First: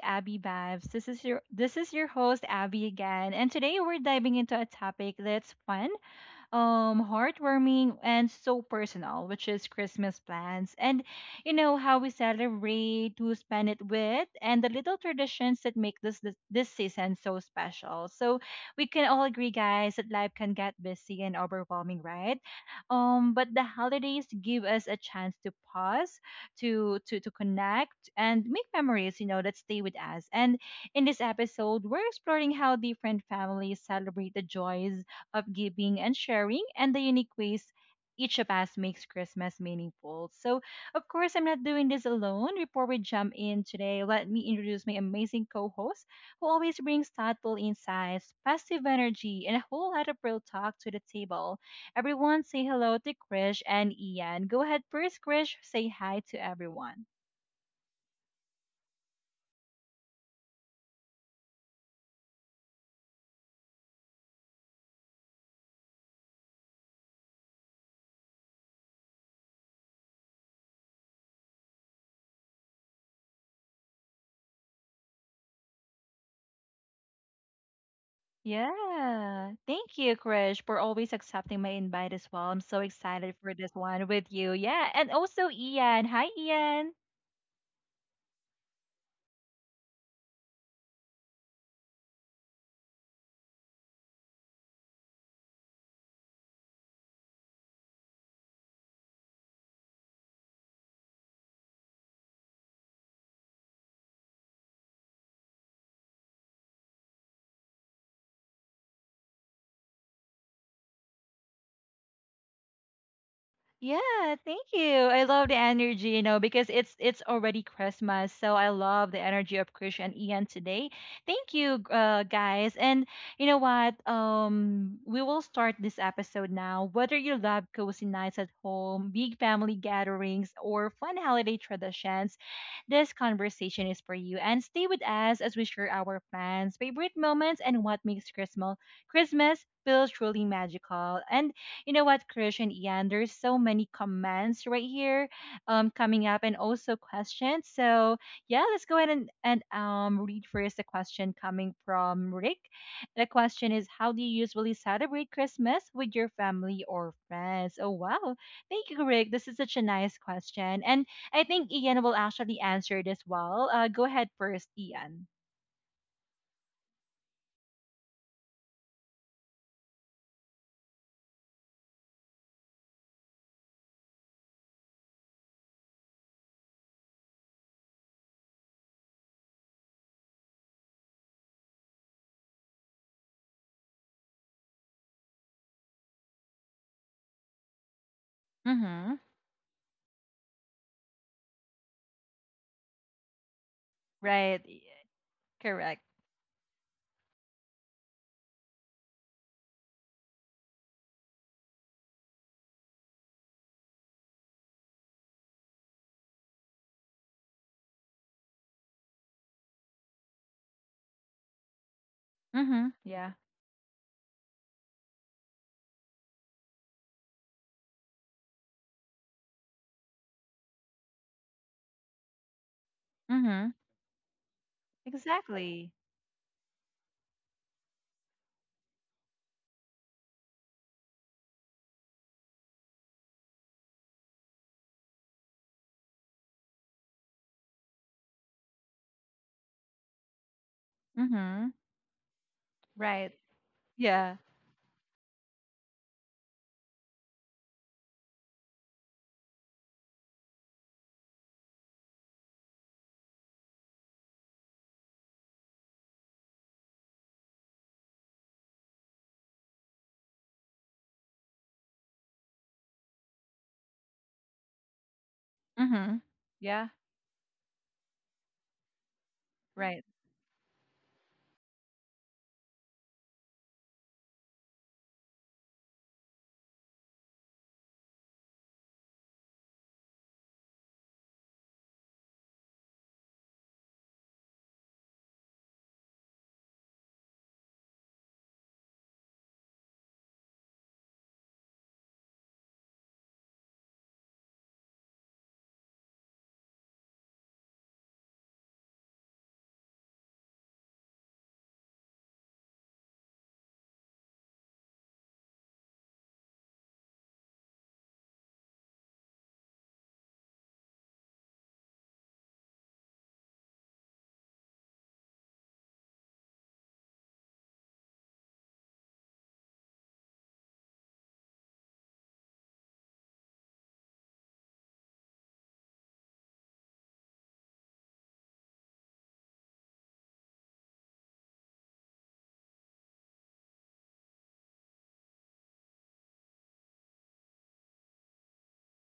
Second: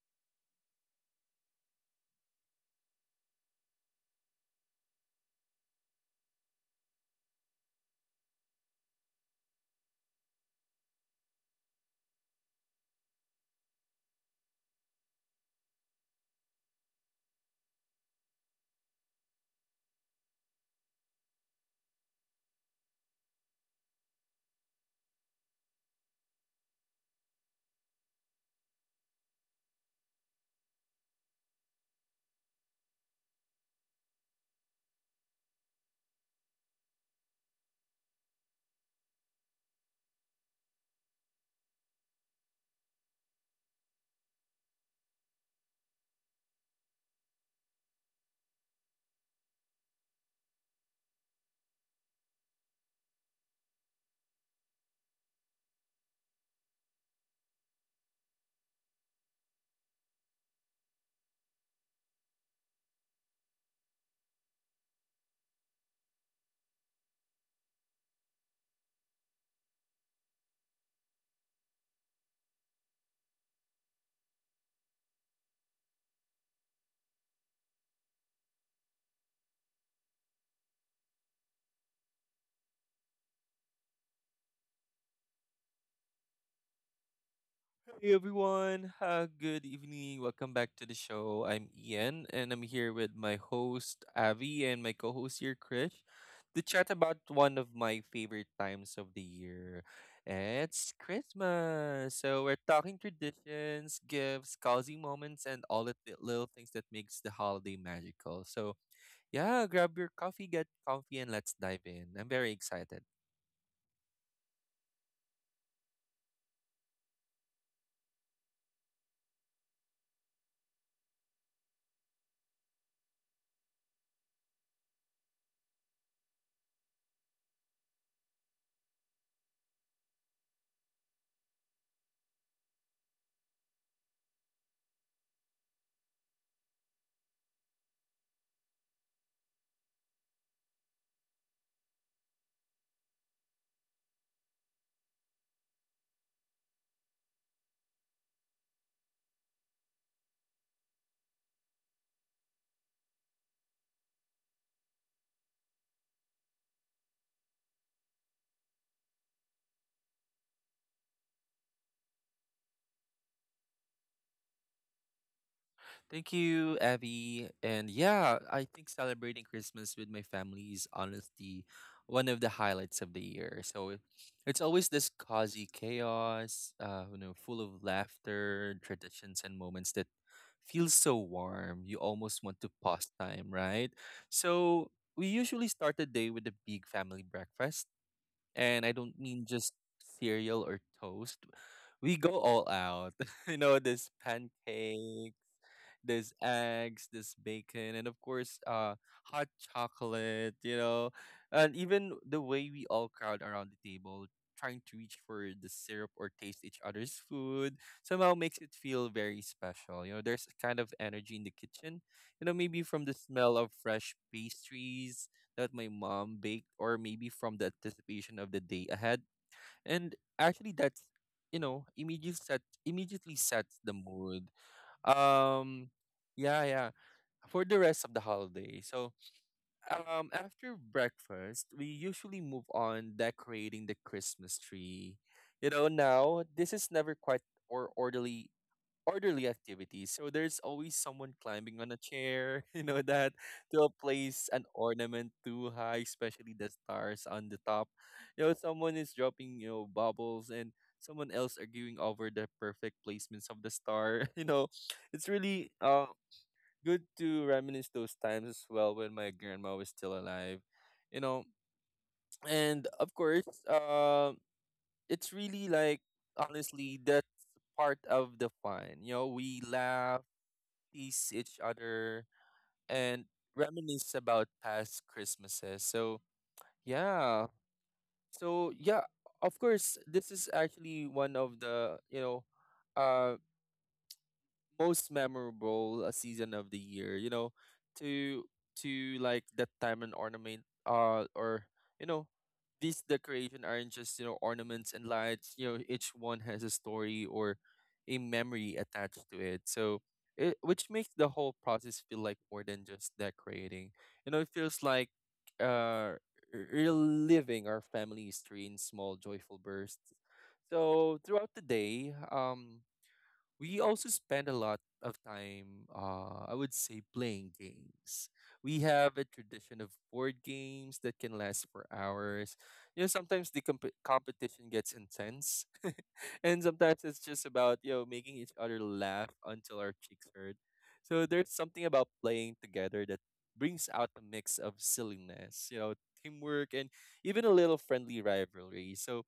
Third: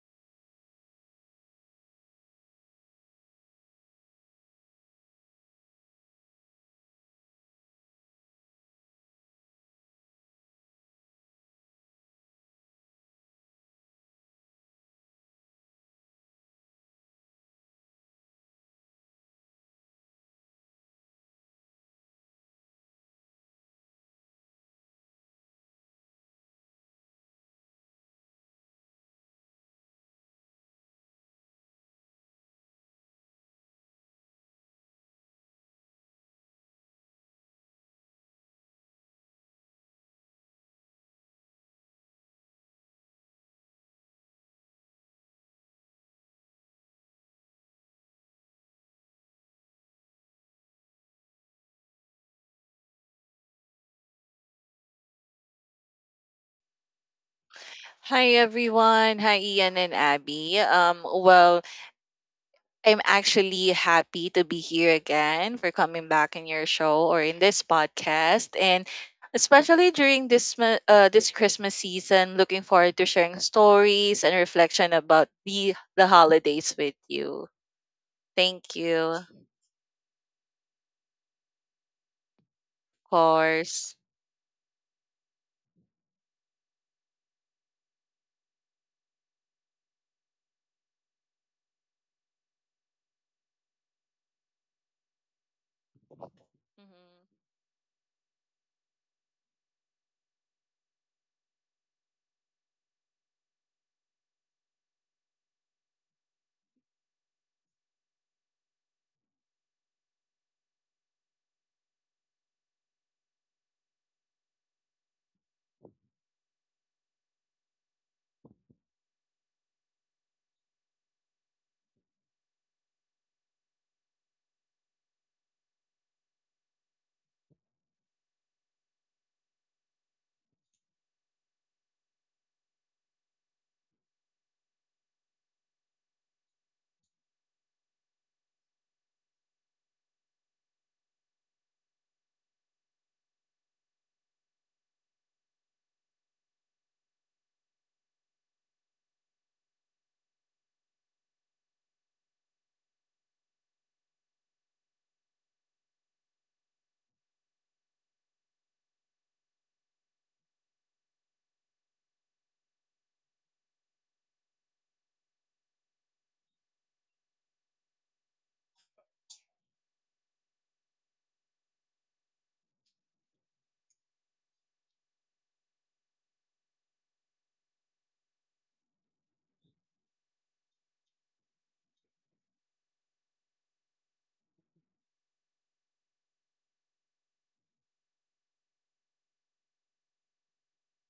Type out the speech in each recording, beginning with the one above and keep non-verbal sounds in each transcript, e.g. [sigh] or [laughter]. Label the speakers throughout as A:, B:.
A: Abby Babs. This is your host Abby again, and today we're diving into a topic that's fun, heartwarming and so personal, which is Christmas plans, and you know how we celebrate, who spend it with, and the little traditions that make this season so special. So we can all agree, guys, that life can get busy and overwhelming, right? But the holidays give us a chance to pause, to connect and make memories, you know, that stay with us. And in this episode, we're exploring how different families celebrate the joys of giving and sharing, and the unique ways each of us makes Christmas meaningful. So, of course, I'm not doing this alone. Before we jump in today, let me introduce my amazing co host, who always brings thoughtful insights, positive energy, and a whole lot of real talk to the table. Everyone, say hello to Krish and Ian. Go ahead first, Krish. Say hi to everyone.
B: Hi everyone. Hi Ian and Abby. I'm actually happy to be here again for coming back in your show or in this podcast and especially during this Christmas season, looking forward to sharing stories and reflection about the holidays with you. Thank you. Of
A: Yeah. Thank you, Krish, for always accepting my invite as well. I'm so excited for this
B: course.
A: one with you. Yeah. And also Ian. Hi, Ian.
C: Hey everyone, good evening. Welcome back to the show. I'm Ian and I'm here with my host Avi and my co host here, Krish, to chat about
B: Mm-hmm.
C: one of my favorite times of the year. It's Christmas. So we're talking traditions, gifts, cozy moments, and all the little things that makes the holiday magical. So yeah, grab your coffee, get comfy, and let's dive in. I'm very excited.
A: Yeah, thank you. I love the energy, you know, because it's already Christmas, so I love the energy of Krish and Ian today. Thank you, guys. And you know what? We will start this episode now. Whether you love cozy nights at home, big family gatherings, or fun holiday traditions, this conversation is for you. And stay with us as we share our plans, favorite moments, and what makes Christmas feel truly magical. And you know what, Krish and Ian, there's so many comments right here, coming up, and also questions. So yeah, let's go ahead and read first a question coming from Rick. The question is, how do you usually celebrate Christmas with your family or friends? Oh wow, thank you, Rick. This is such a nice question, and I think Ian will actually answer this well. Go ahead first, Ian.
C: Thank you, Abby. And yeah, I think celebrating Christmas with my family is honestly one of the highlights of the year. So it's always this cozy chaos, you know, full of laughter, traditions, and moments that feel so warm. You almost want to pause time, right? So we usually start the day with a big family breakfast, and I don't
A: Mm-hmm.
C: mean just cereal or toast. We go all out. [laughs] You know, this
A: Right.
C: pancake,
A: Correct.
C: there's eggs, there's bacon, and of course, hot chocolate. You know, and even the way we all crowd around the table, trying to reach for the syrup or taste each other's food, somehow makes it feel very special. You know, there's a kind of energy in the kitchen. You know, maybe
A: Mm-hmm.
C: from the
A: Yeah.
C: smell of fresh pastries that my mom baked, or maybe from the anticipation of the day ahead. And actually, that's, you know, immediately
A: Mm-hmm.
C: sets the mood, um,
A: Exactly.
C: yeah, yeah. For the rest of the holiday. So, after breakfast, we usually move on decorating the Christmas tree. You know, now this is never quite or orderly activities. So there's always someone
A: Mm-hmm.
C: climbing on a chair, [laughs] you know, that
A: Right.
C: to
A: Yeah.
C: place an ornament too high, especially the stars on the top. You know, someone is dropping, you know, bubbles and someone else arguing over the perfect placements of the star. [laughs] You know, it's really good to reminisce those times as well when my grandma was still alive. You know, and of course, it's really like
A: Mhm. Yeah.
C: honestly that's part of the fun. You know, we
A: Right.
C: laugh, tease each other and reminisce about past Christmases. So yeah. So yeah, of course this is actually one of the, you know, uh, most memorable season of the year, you know, to to like that time and ornament or, you know, these decoration aren't just, you know, ornaments and lights. You know, each one has a story or a memory attached to it, so it which makes the whole process feel like more than just decorating. You know, it feels like uh reliving our family history in small joyful bursts. So throughout the day, we also spend a lot of time, I would say, playing games. We have a tradition of board games that can last for hours. You know, sometimes the competition gets intense, [laughs] and sometimes it's just about, you know, making each other laugh until our cheeks hurt. So there's something about playing together that brings out a mix of silliness, you know, teamwork, and even a little friendly rivalry. So